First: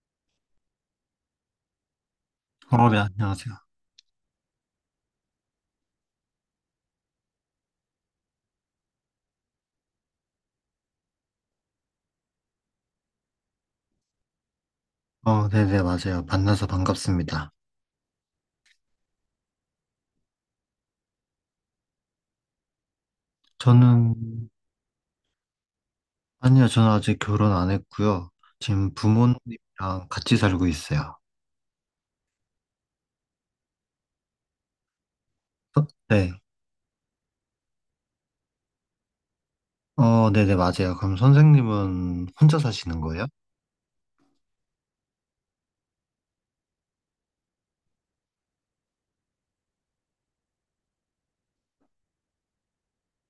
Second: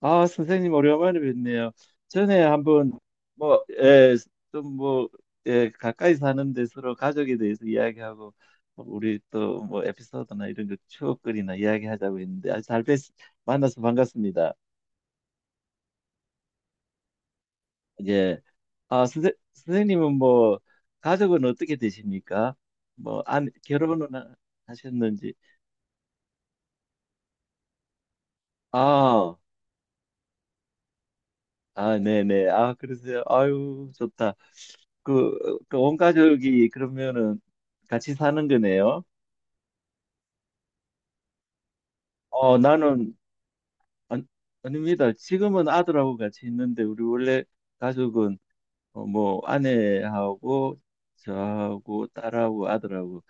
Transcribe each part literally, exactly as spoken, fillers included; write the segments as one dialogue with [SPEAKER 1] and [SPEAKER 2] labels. [SPEAKER 1] 아, 선생님 오랜만에 뵙네요. 전에
[SPEAKER 2] 어,
[SPEAKER 1] 한번
[SPEAKER 2] 네, 안녕하세요.
[SPEAKER 1] 뭐, 예, 좀 뭐, 예, 가까이 사는데 서로 가족에 대해서 이야기하고 우리 또 뭐 에피소드나 이런 거 추억거리나 이야기하자고 했는데 아주 잘 뵙, 만나서 반갑습니다.
[SPEAKER 2] 어, 네네, 맞아요. 만나서 반갑습니다.
[SPEAKER 1] 예. 아, 선생, 선생님은 뭐 가족은 어떻게 되십니까? 뭐, 안, 결혼은
[SPEAKER 2] 저는,
[SPEAKER 1] 하셨는지.
[SPEAKER 2] 아니요, 저는 아직 결혼 안 했고요. 지금
[SPEAKER 1] 아,
[SPEAKER 2] 부모님이랑 같이 살고 있어요.
[SPEAKER 1] 아, 네네. 아, 그러세요. 아유, 좋다. 그,
[SPEAKER 2] 어?
[SPEAKER 1] 그온
[SPEAKER 2] 네.
[SPEAKER 1] 가족이 그러면은 같이 사는 거네요.
[SPEAKER 2] 어, 네네, 맞아요. 그럼 선생님은
[SPEAKER 1] 어,
[SPEAKER 2] 혼자 사시는
[SPEAKER 1] 나는,
[SPEAKER 2] 거예요?
[SPEAKER 1] 아, 아닙니다. 지금은 아들하고 같이 있는데, 우리 원래 가족은, 어, 뭐, 아내하고, 저하고, 딸하고, 아들하고,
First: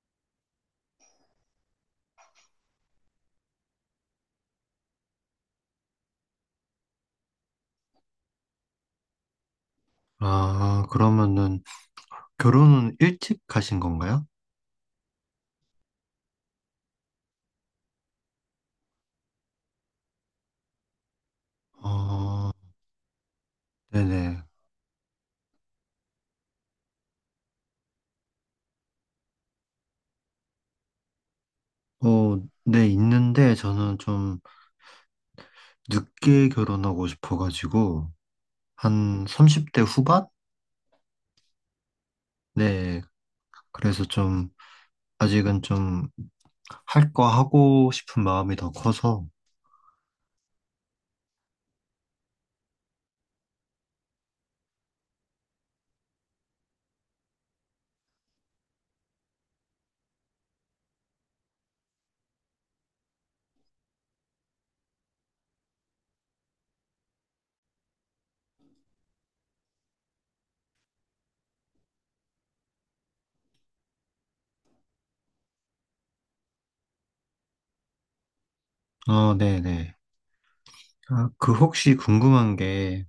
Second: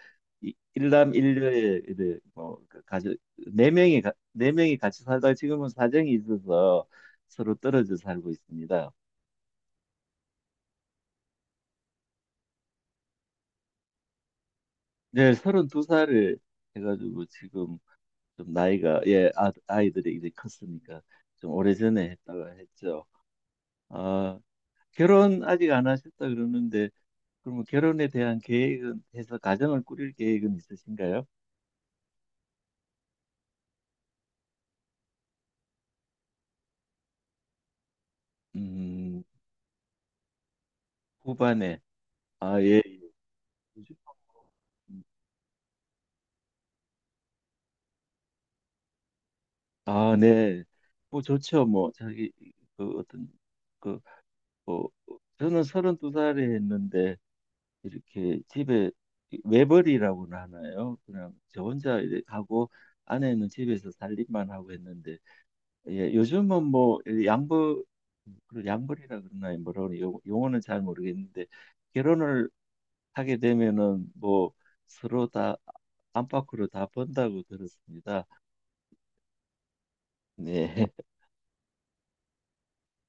[SPEAKER 1] 이- 일남일녀의, 이제 뭐, 그 가족, 네 명이, 가- 네 명이 같이 살다가 지금은 사정이 있어서 서로 떨어져 살고 있습니다.
[SPEAKER 2] 아, 그러면은 결혼은 일찍 하신 건가요?
[SPEAKER 1] 네, 서른 두 살에 해가지고 지금, 좀 나이가 예 아, 아이들이 이제 컸으니까 좀 오래전에
[SPEAKER 2] 어,
[SPEAKER 1] 했다가 했죠. 아
[SPEAKER 2] 네네.
[SPEAKER 1] 결혼 아직 안 하셨다 그러는데 그러면 결혼에 대한 계획은 해서 가정을 꾸릴 계획은 있으신가요?
[SPEAKER 2] 어, 네, 있는데 저는 좀 늦게 결혼하고 싶어가지고,
[SPEAKER 1] 음
[SPEAKER 2] 한 삼십 대 후반?
[SPEAKER 1] 후반에 아 예.
[SPEAKER 2] 네, 그래서 좀, 아직은 좀 할 거 하고 싶은 마음이 더 커서,
[SPEAKER 1] 아, 네. 뭐 좋죠. 뭐 자기 그 어떤 그뭐 저는 서른두 살에 했는데 이렇게 집에 외벌이라고는 하나요? 그냥 저 혼자 이렇게 하고 아내는 집에서 살림만 하고 했는데 예, 요즘은 뭐 양부 그 양벌이라 그러나요? 뭐라고 그러나 요 용어는 잘 모르겠는데 결혼을 하게 되면은 뭐 서로 다 안팎으로 다 번다고 들었습니다.
[SPEAKER 2] 어, 네네.
[SPEAKER 1] 네,
[SPEAKER 2] 아, 그 혹시 궁금한 게,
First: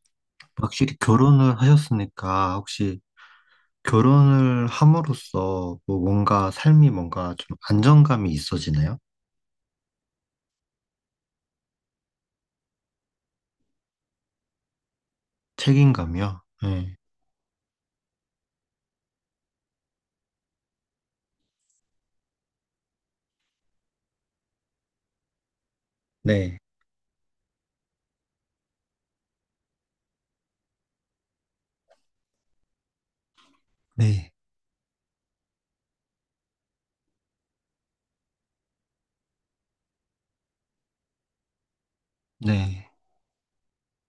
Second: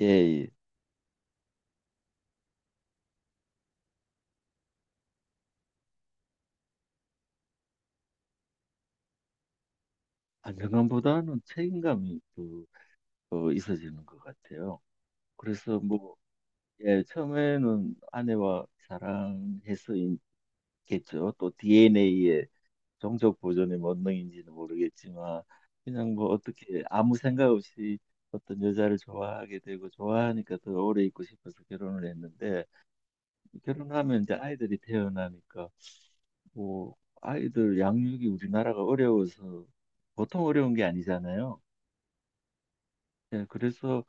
[SPEAKER 1] 예, 예.
[SPEAKER 2] 확실히 결혼을 하셨으니까, 혹시 결혼을 함으로써 뭐 뭔가 삶이 뭔가 좀 안정감이 있어지나요?
[SPEAKER 1] 안정감보다는 책임감이 또 어, 있어지는 것 같아요. 그래서 뭐
[SPEAKER 2] 책임감이요? 네.
[SPEAKER 1] 예, 처음에는 아내와 사랑해서겠죠. 또 디엔에이의 종족 보존의 본능인지는 모르겠지만 그냥 뭐
[SPEAKER 2] 네.
[SPEAKER 1] 어떻게 아무 생각 없이 어떤 여자를 좋아하게 되고 좋아하니까 더 오래 있고 싶어서 결혼을 했는데 결혼하면
[SPEAKER 2] 네.
[SPEAKER 1] 이제 아이들이 태어나니까 뭐 아이들 양육이 우리나라가 어려워서 보통 어려운 게 아니잖아요.
[SPEAKER 2] 네.
[SPEAKER 1] 예, 그래서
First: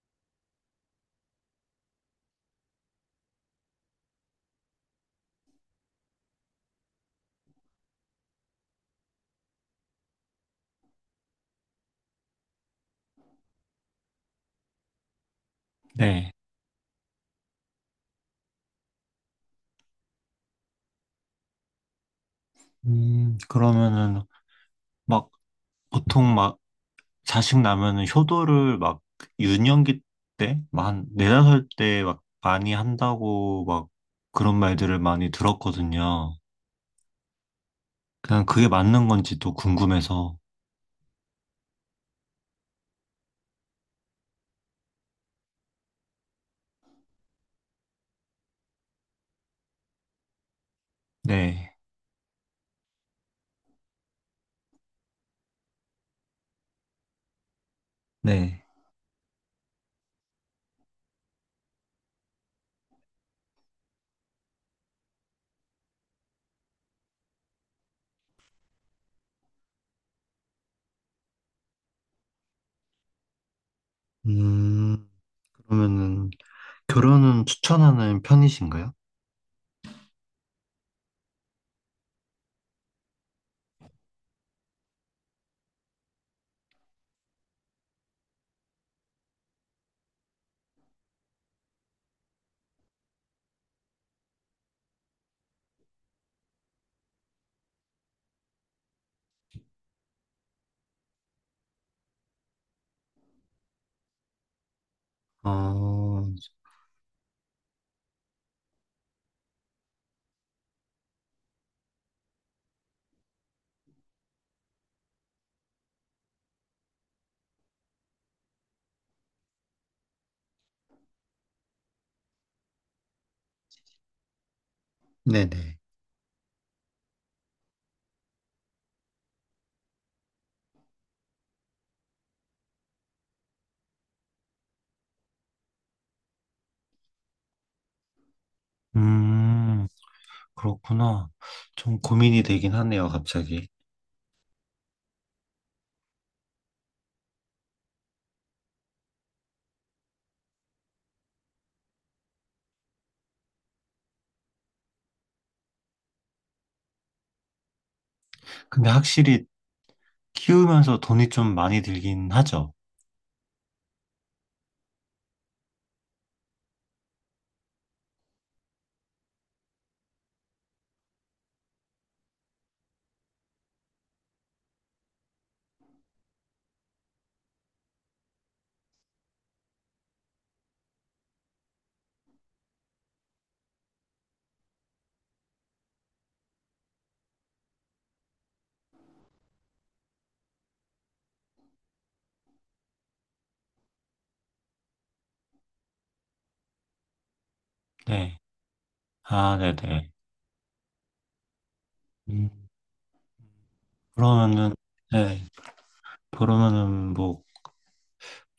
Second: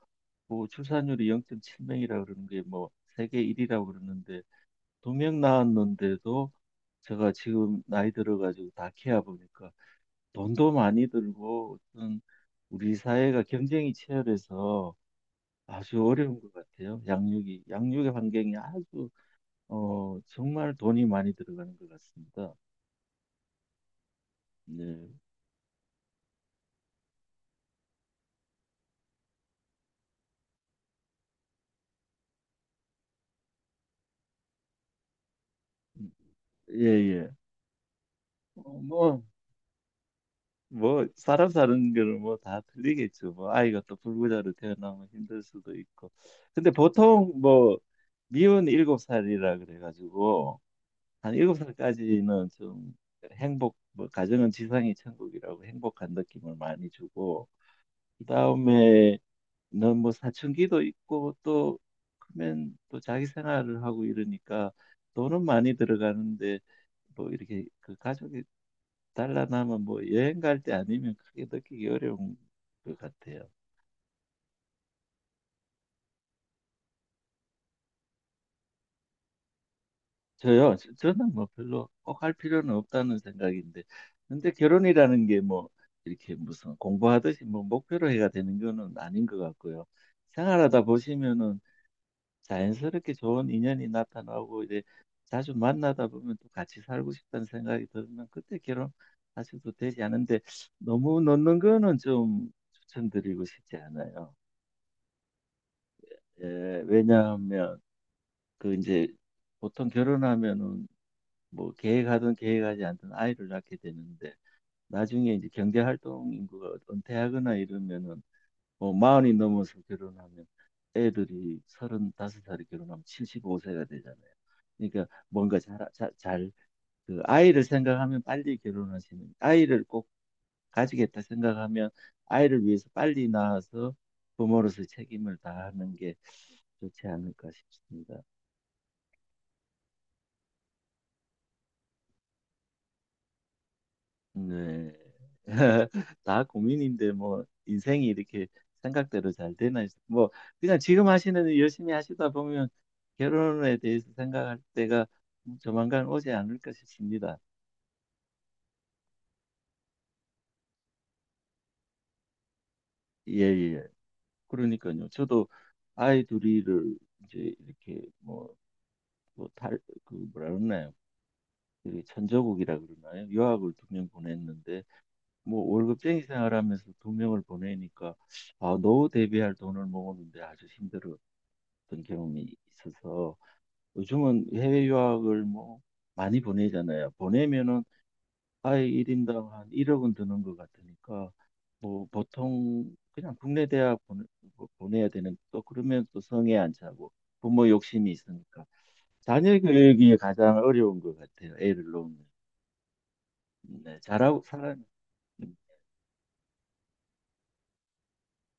[SPEAKER 1] 뭐 출산율이 영 점 칠 명이라 그러는 게 뭐 세계 일 위라고 그러는데 두 명 낳았는데도 제가 지금 나이 들어가지고 다 키워 보니까 돈도 많이 들고 어떤 우리 사회가 경쟁이 치열해서 아주
[SPEAKER 2] 네.
[SPEAKER 1] 어려운 것 같아요. 양육이 양육의 환경이 아주 어 정말 돈이 많이 들어가는 것 같습니다.
[SPEAKER 2] 음, 그러면은
[SPEAKER 1] 네,
[SPEAKER 2] 막 보통 막 자식 나면은 효도를 막 유년기 때, 막 한 네다섯 때 막 많이 한다고 막 그런 말들을 많이 들었거든요.
[SPEAKER 1] 예예.
[SPEAKER 2] 그냥 그게 맞는
[SPEAKER 1] 뭐
[SPEAKER 2] 건지 또 궁금해서.
[SPEAKER 1] 뭐 사람 사는 거는 뭐 다 틀리겠죠. 뭐 아이가 또 불구자로 태어나면 힘들 수도 있고. 근데 보통 뭐 미운 일곱 살이라 그래가지고 한 일곱
[SPEAKER 2] 네,
[SPEAKER 1] 살까지는 좀 행복, 뭐 가정은 지상이 천국이라고 행복한 느낌을 많이 주고
[SPEAKER 2] 네.
[SPEAKER 1] 그다음에는 뭐 사춘기도 있고 또 크면 또 자기 생활을 하고 이러니까 돈은 많이 들어가는데 뭐 이렇게 그 가족이 달라나면 뭐 여행 갈 때 아니면 크게 느끼기 어려운 것 같아요.
[SPEAKER 2] 음, 그러면은 결혼은 추천하는 편이신가요?
[SPEAKER 1] 저요? 저- 저는 뭐 별로 꼭 할 필요는 없다는 생각인데, 근데 결혼이라는 게 뭐 이렇게 무슨 공부하듯이 뭐 목표로 해야 되는 거는 아닌 것 같고요. 생활하다 보시면은 자연스럽게 좋은 인연이 나타나고 이제 자주 만나다 보면 또 같이 살고 싶다는 생각이 들면 그때 결혼하셔도 되지 않은데 너무 넣는 거는 좀 추천드리고 싶지 않아요.
[SPEAKER 2] 어,
[SPEAKER 1] 예, 왜냐하면 그 이제 보통 결혼하면은 뭐 계획하든 계획하지 않든 아이를 낳게 되는데 나중에 이제 경제활동 인구가 은퇴하거나 이러면은 뭐 마흔이 넘어서 결혼하면 애들이 서른다섯 살에 결혼하면 칠십오 세가 되잖아요. 그러니까 뭔가 잘,
[SPEAKER 2] 네네.
[SPEAKER 1] 잘, 잘, 그 아이를 생각하면 빨리 결혼하시는, 아이를 꼭 가지겠다 생각하면 아이를 위해서 빨리 낳아서 부모로서 책임을 다하는 게 좋지 않을까 싶습니다.
[SPEAKER 2] 음, 그렇구나. 좀 고민이 되긴 하네요, 갑자기.
[SPEAKER 1] 네. 다 고민인데 뭐 인생이 이렇게 생각대로 잘 되나 싶- 뭐 그냥 지금 하시는 일 열심히 하시다 보면 결혼에 대해서 생각할 때가 조만간 오지 않을까 싶습니다.
[SPEAKER 2] 근데 확실히 키우면서 돈이 좀 많이 들긴 하죠.
[SPEAKER 1] 예, 예. 그러니까요. 저도 아이 둘이를 이제 이렇게 뭐, 뭐 달, 그 뭐라 그러나요? 이게 천조국이라 그러나요? 유학을 두 명 보냈는데 뭐 월급쟁이 생활하면서 두 명을 보내니까 아, 노후 대비할 돈을 모으는데 아주 힘들어 어떤 경험이 있어서 요즘은 해외 유학을 뭐 많이 보내잖아요. 보내면은 아예 일 인당 한 일억 은 드는 것 같으니까 뭐 보통 그냥 국내 대학 보내, 뭐 보내야 되는 또 그러면 또 성에 안 차고 부모 욕심이
[SPEAKER 2] 네.
[SPEAKER 1] 있으니까
[SPEAKER 2] 아,
[SPEAKER 1] 자녀
[SPEAKER 2] 네네.
[SPEAKER 1] 교육이 가장 어려운 것 같아요. 애를 놓으면.
[SPEAKER 2] 음.
[SPEAKER 1] 네, 잘하고
[SPEAKER 2] 그러면은,
[SPEAKER 1] 사람
[SPEAKER 2] 네,
[SPEAKER 1] 음,
[SPEAKER 2] 그러면은 뭐,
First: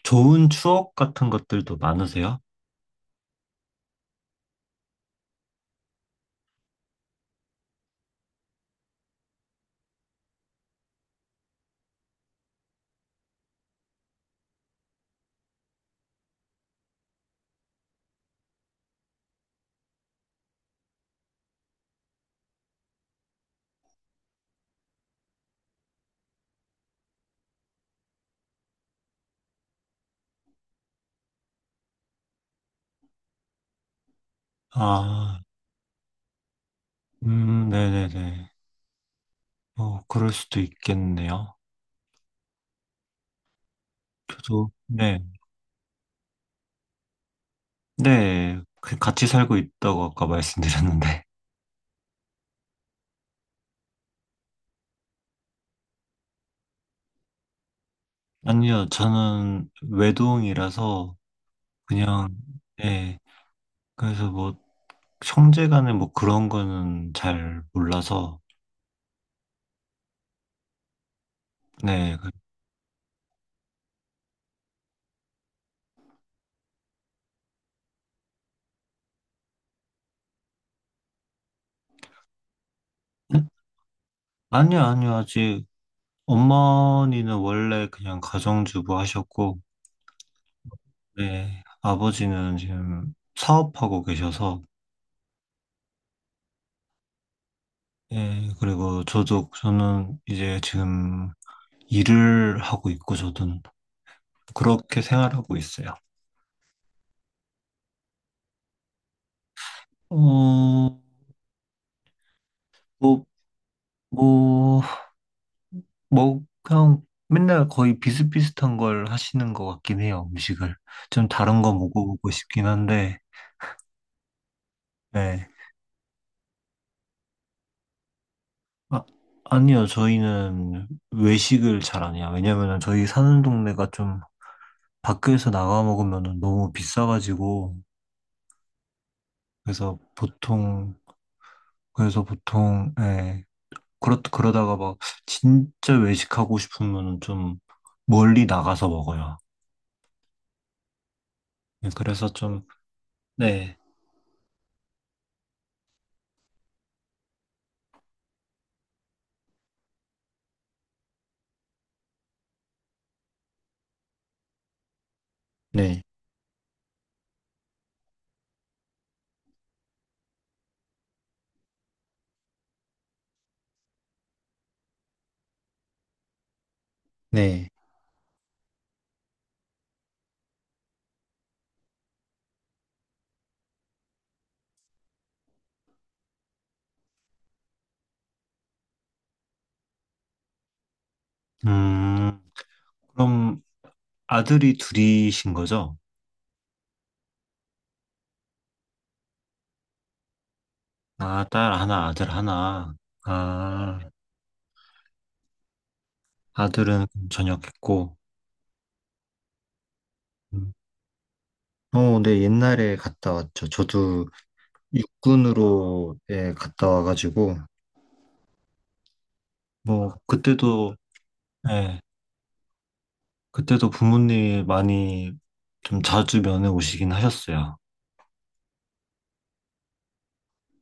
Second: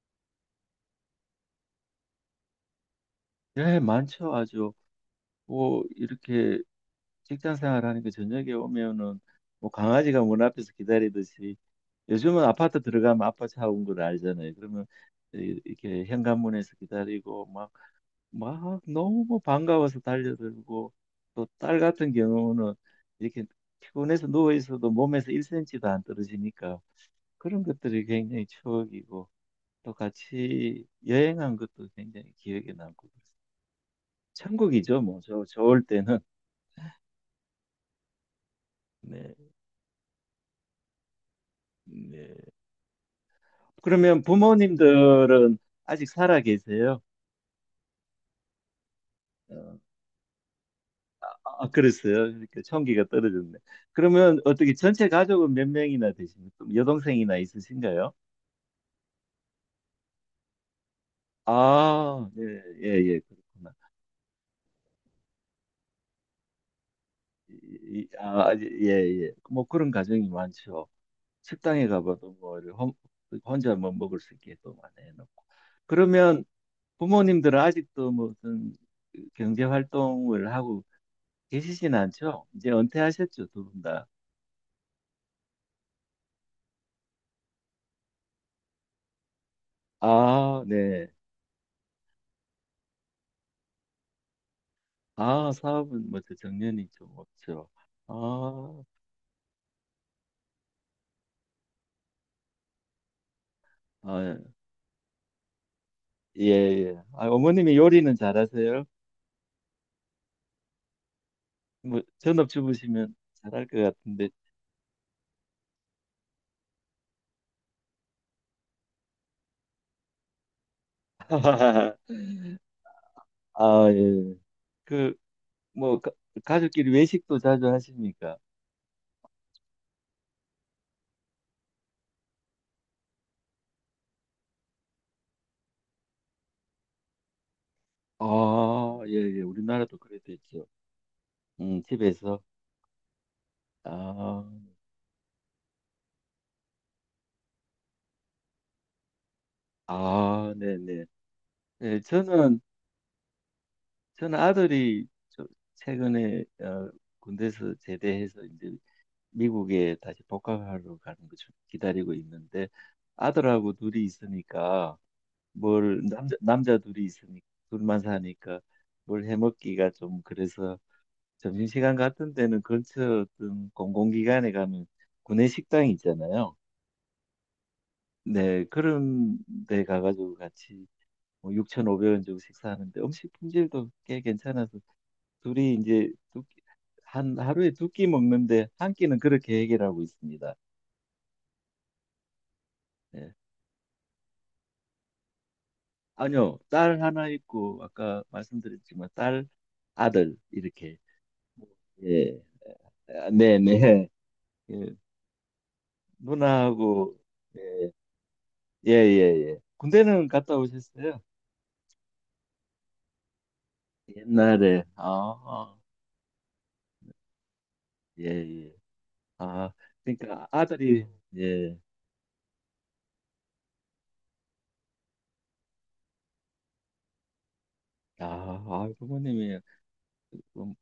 [SPEAKER 2] 좋은 추억 같은 것들도 많으세요?
[SPEAKER 1] 네, 많죠. 아주 뭐 이렇게 직장 생활하니까 저녁에 오면은 뭐 강아지가 문 앞에서 기다리듯이 요즘은 아파트 들어가면 아빠 차 온 걸 알잖아요. 그러면 이- 이렇게 현관문에서 기다리고 막, 막 너무 반가워서 달려들고 또 딸 같은 경우는 이렇게 피곤해서 누워 있어도 몸에서 일 센티미터도 안 떨어지니까 그런 것들이 굉장히 추억이고 또 같이 여행한 것도 굉장히 기억에 남고 그래서 천국이죠. 뭐
[SPEAKER 2] 아,
[SPEAKER 1] 저, 좋을 때는
[SPEAKER 2] 음, 네네네.
[SPEAKER 1] 네,
[SPEAKER 2] 어, 그럴 수도 있겠네요.
[SPEAKER 1] 네. 그러면
[SPEAKER 2] 저도, 네,
[SPEAKER 1] 부모님들은 아직 살아 계세요?
[SPEAKER 2] 네, 그 같이 살고
[SPEAKER 1] 어.
[SPEAKER 2] 있다고 아까 말씀드렸는데.
[SPEAKER 1] 아, 그랬어요. 그러니까 총기가 떨어졌네. 그러면 어떻게 전체 가족은 몇 명이나 되십니까? 여동생이나 있으신가요?
[SPEAKER 2] 아니요, 저는 외동이라서
[SPEAKER 1] 아,
[SPEAKER 2] 그냥,
[SPEAKER 1] 예, 예,
[SPEAKER 2] 네,
[SPEAKER 1] 예, 그렇구나.
[SPEAKER 2] 그래서 뭐, 형제 간에 뭐 그런 거는 잘
[SPEAKER 1] 이- 이-
[SPEAKER 2] 몰라서,
[SPEAKER 1] 아, 아, 예, 예. 뭐 그런 가정이 많죠. 식당에
[SPEAKER 2] 네. 그-
[SPEAKER 1] 가봐도 뭐 이렇게 혼- 혼자 뭐 먹을 수 있게 또 많이 해놓고. 그러면 부모님들은 아직도 무슨 경제 활동을 하고 계시진 않죠? 이제
[SPEAKER 2] 네?
[SPEAKER 1] 은퇴하셨죠, 두 분 다.
[SPEAKER 2] 아니요, 아니요, 아직 어머니는 원래 그냥 가정주부 하셨고,
[SPEAKER 1] 아, 네.
[SPEAKER 2] 네, 아버지는 지금 사업하고 계셔서,
[SPEAKER 1] 아, 사업은 뭐죠? 정년이 좀 없죠. 아,
[SPEAKER 2] 예, 그리고 저도, 저는 이제 지금 일을 하고 있고, 저도
[SPEAKER 1] 아,
[SPEAKER 2] 그렇게 생활하고 있어요.
[SPEAKER 1] 예, 예. 아, 어머님이 요리는 잘하세요?
[SPEAKER 2] 어, 뭐,
[SPEAKER 1] 뭐, 전업주부시면 잘할 것 같은데.
[SPEAKER 2] 뭐, 뭐, 그냥 맨날 거의 비슷비슷한 걸 하시는 것 같긴 해요, 음식을. 좀 다른 거 먹어보고 싶긴 한데,
[SPEAKER 1] 아, 예. 그,
[SPEAKER 2] 네.
[SPEAKER 1] 뭐, 가, 가족끼리 외식도 자주 하십니까?
[SPEAKER 2] 아, 아니요, 저희는 외식을 잘 안 해요. 왜냐면은 저희 사는 동네가 좀 밖에서 나가 먹으면 너무 비싸가지고,
[SPEAKER 1] 아, 예, 예. 우리나라도
[SPEAKER 2] 그래서
[SPEAKER 1] 그래 도있죠
[SPEAKER 2] 보통,
[SPEAKER 1] 음,
[SPEAKER 2] 그래서
[SPEAKER 1] 집에서.
[SPEAKER 2] 보통, 예, 그렇,
[SPEAKER 1] 아,
[SPEAKER 2] 그러다가 막 진짜 외식하고 싶으면 좀 멀리 나가서 먹어요.
[SPEAKER 1] 아, 네네.
[SPEAKER 2] 예,
[SPEAKER 1] 예,
[SPEAKER 2] 그래서
[SPEAKER 1] 저는,
[SPEAKER 2] 좀, 네.
[SPEAKER 1] 저는 아들이 저- 최근에 어, 군대에서 제대해서 이제 미국에 다시 복학하러 가는 거 좀 기다리고 있는데 아들하고 둘이 있으니까 뭘
[SPEAKER 2] 네,
[SPEAKER 1] 남자 남자 둘이 있으니까 둘만 사니까 뭘 해먹기가 좀 그래서 점심시간 같은 데는 근처 어떤 공공기관에 가면 구내 식당이 있잖아요.
[SPEAKER 2] 네.
[SPEAKER 1] 네, 그런 데 가가지고 같이 뭐 육천오백 원 주고 식사하는데 음식 품질도 꽤 괜찮아서 둘이 이제 두 끼- 한 하루에 두 끼 먹는데 한 끼는 그렇게 해결하고 있습니다.
[SPEAKER 2] 음,
[SPEAKER 1] 네.
[SPEAKER 2] 그럼 아들이 둘이신 거죠?
[SPEAKER 1] 아니요, 딸 하나 있고, 아까 말씀드렸지만, 딸, 아들, 이렇게.
[SPEAKER 2] 아, 딸 하나, 아들
[SPEAKER 1] 예,
[SPEAKER 2] 하나.
[SPEAKER 1] 아, 네,
[SPEAKER 2] 아,
[SPEAKER 1] 네. 예,
[SPEAKER 2] 아들은
[SPEAKER 1] 누나하고, 예,
[SPEAKER 2] 전역했고,
[SPEAKER 1] 예, 예, 예. 군대는 갔다
[SPEAKER 2] 음,
[SPEAKER 1] 오셨어요?
[SPEAKER 2] 어, 네, 옛날에 갔다 왔죠. 저도
[SPEAKER 1] 옛날에, 아, 아,
[SPEAKER 2] 육군으로 예, 갔다 와가지고,
[SPEAKER 1] 예, 예. 아,
[SPEAKER 2] 뭐,
[SPEAKER 1] 그러니까
[SPEAKER 2] 그때도,
[SPEAKER 1] 아들이, 예,
[SPEAKER 2] 예, 그때도 부모님이 많이 좀 자주 면회 오시긴 하셨어요.
[SPEAKER 1] 아, 아, 부모님이, 음,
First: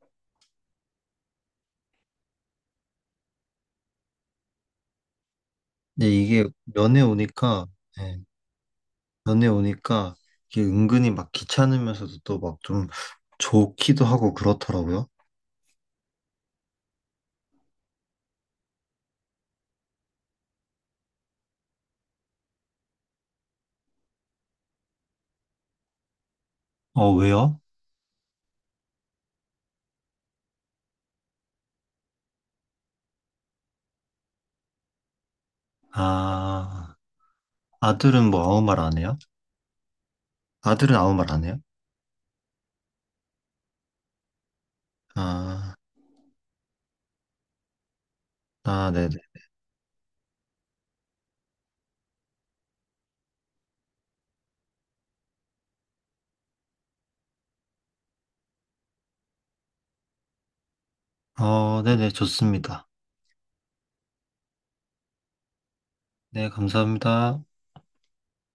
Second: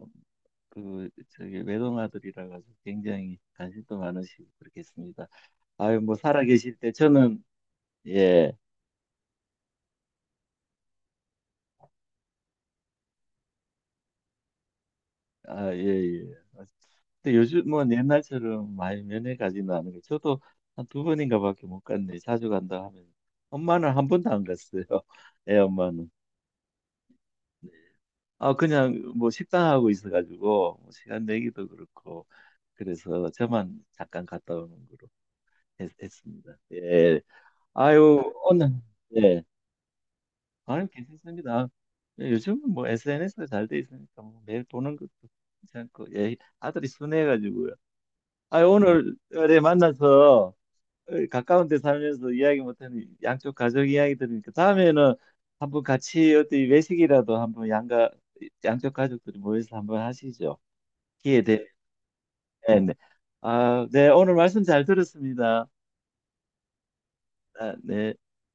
[SPEAKER 1] 그, 저기, 외동아들이라 가지고 굉장히 관심도 많으시고, 그렇겠습니다. 아유,
[SPEAKER 2] 근데
[SPEAKER 1] 뭐, 살아
[SPEAKER 2] 이게
[SPEAKER 1] 계실 때
[SPEAKER 2] 면회
[SPEAKER 1] 저는,
[SPEAKER 2] 오니까, 예,
[SPEAKER 1] 예.
[SPEAKER 2] 면회 오니까 이게 은근히 막 귀찮으면서도 또 막 좀 좋기도 하고 그렇더라고요.
[SPEAKER 1] 아, 예, 예. 근데 요즘은 옛날처럼 많이 면회 가지는 않은 거. 저도 한 두 번인가밖에 못 갔네. 자주 간다 하면 엄마는 한 번도 안 갔어요. 애 엄마는.
[SPEAKER 2] 어, 왜요?
[SPEAKER 1] 아, 그냥 뭐 식당하고 있어가지고 뭐 시간 내기도 그렇고 그래서 저만 잠깐 갔다 오는 걸로 했, 했습니다.
[SPEAKER 2] 아,
[SPEAKER 1] 예.
[SPEAKER 2] 아들은
[SPEAKER 1] 아유,
[SPEAKER 2] 뭐 아무
[SPEAKER 1] 오늘
[SPEAKER 2] 말 안 해요?
[SPEAKER 1] 예. 아유
[SPEAKER 2] 아들은 아무 말 안 해요?
[SPEAKER 1] 괜찮습니다. 예, 요즘은 뭐 에스엔에스가 잘 돼 있으니까 뭐 매일 보는 것도
[SPEAKER 2] 아,
[SPEAKER 1] 괜찮고 예. 아들이 순해가지고요. 아,
[SPEAKER 2] 아, 네네.
[SPEAKER 1] 오늘에 만나서 어, 가까운 데 살면서 이야기 못하는 양쪽 가족 이야기 들으니까 다음에는 한번 같이 어디 외식이라도 한번 양가 양쪽 가족들이 모여서 한번 하시죠. 기회 되면.
[SPEAKER 2] 어, 네네,
[SPEAKER 1] 네,
[SPEAKER 2] 좋습니다.
[SPEAKER 1] 네. 아, 네, 오늘 말씀 잘 들었습니다.
[SPEAKER 2] 네, 감사합니다.
[SPEAKER 1] 아, 네.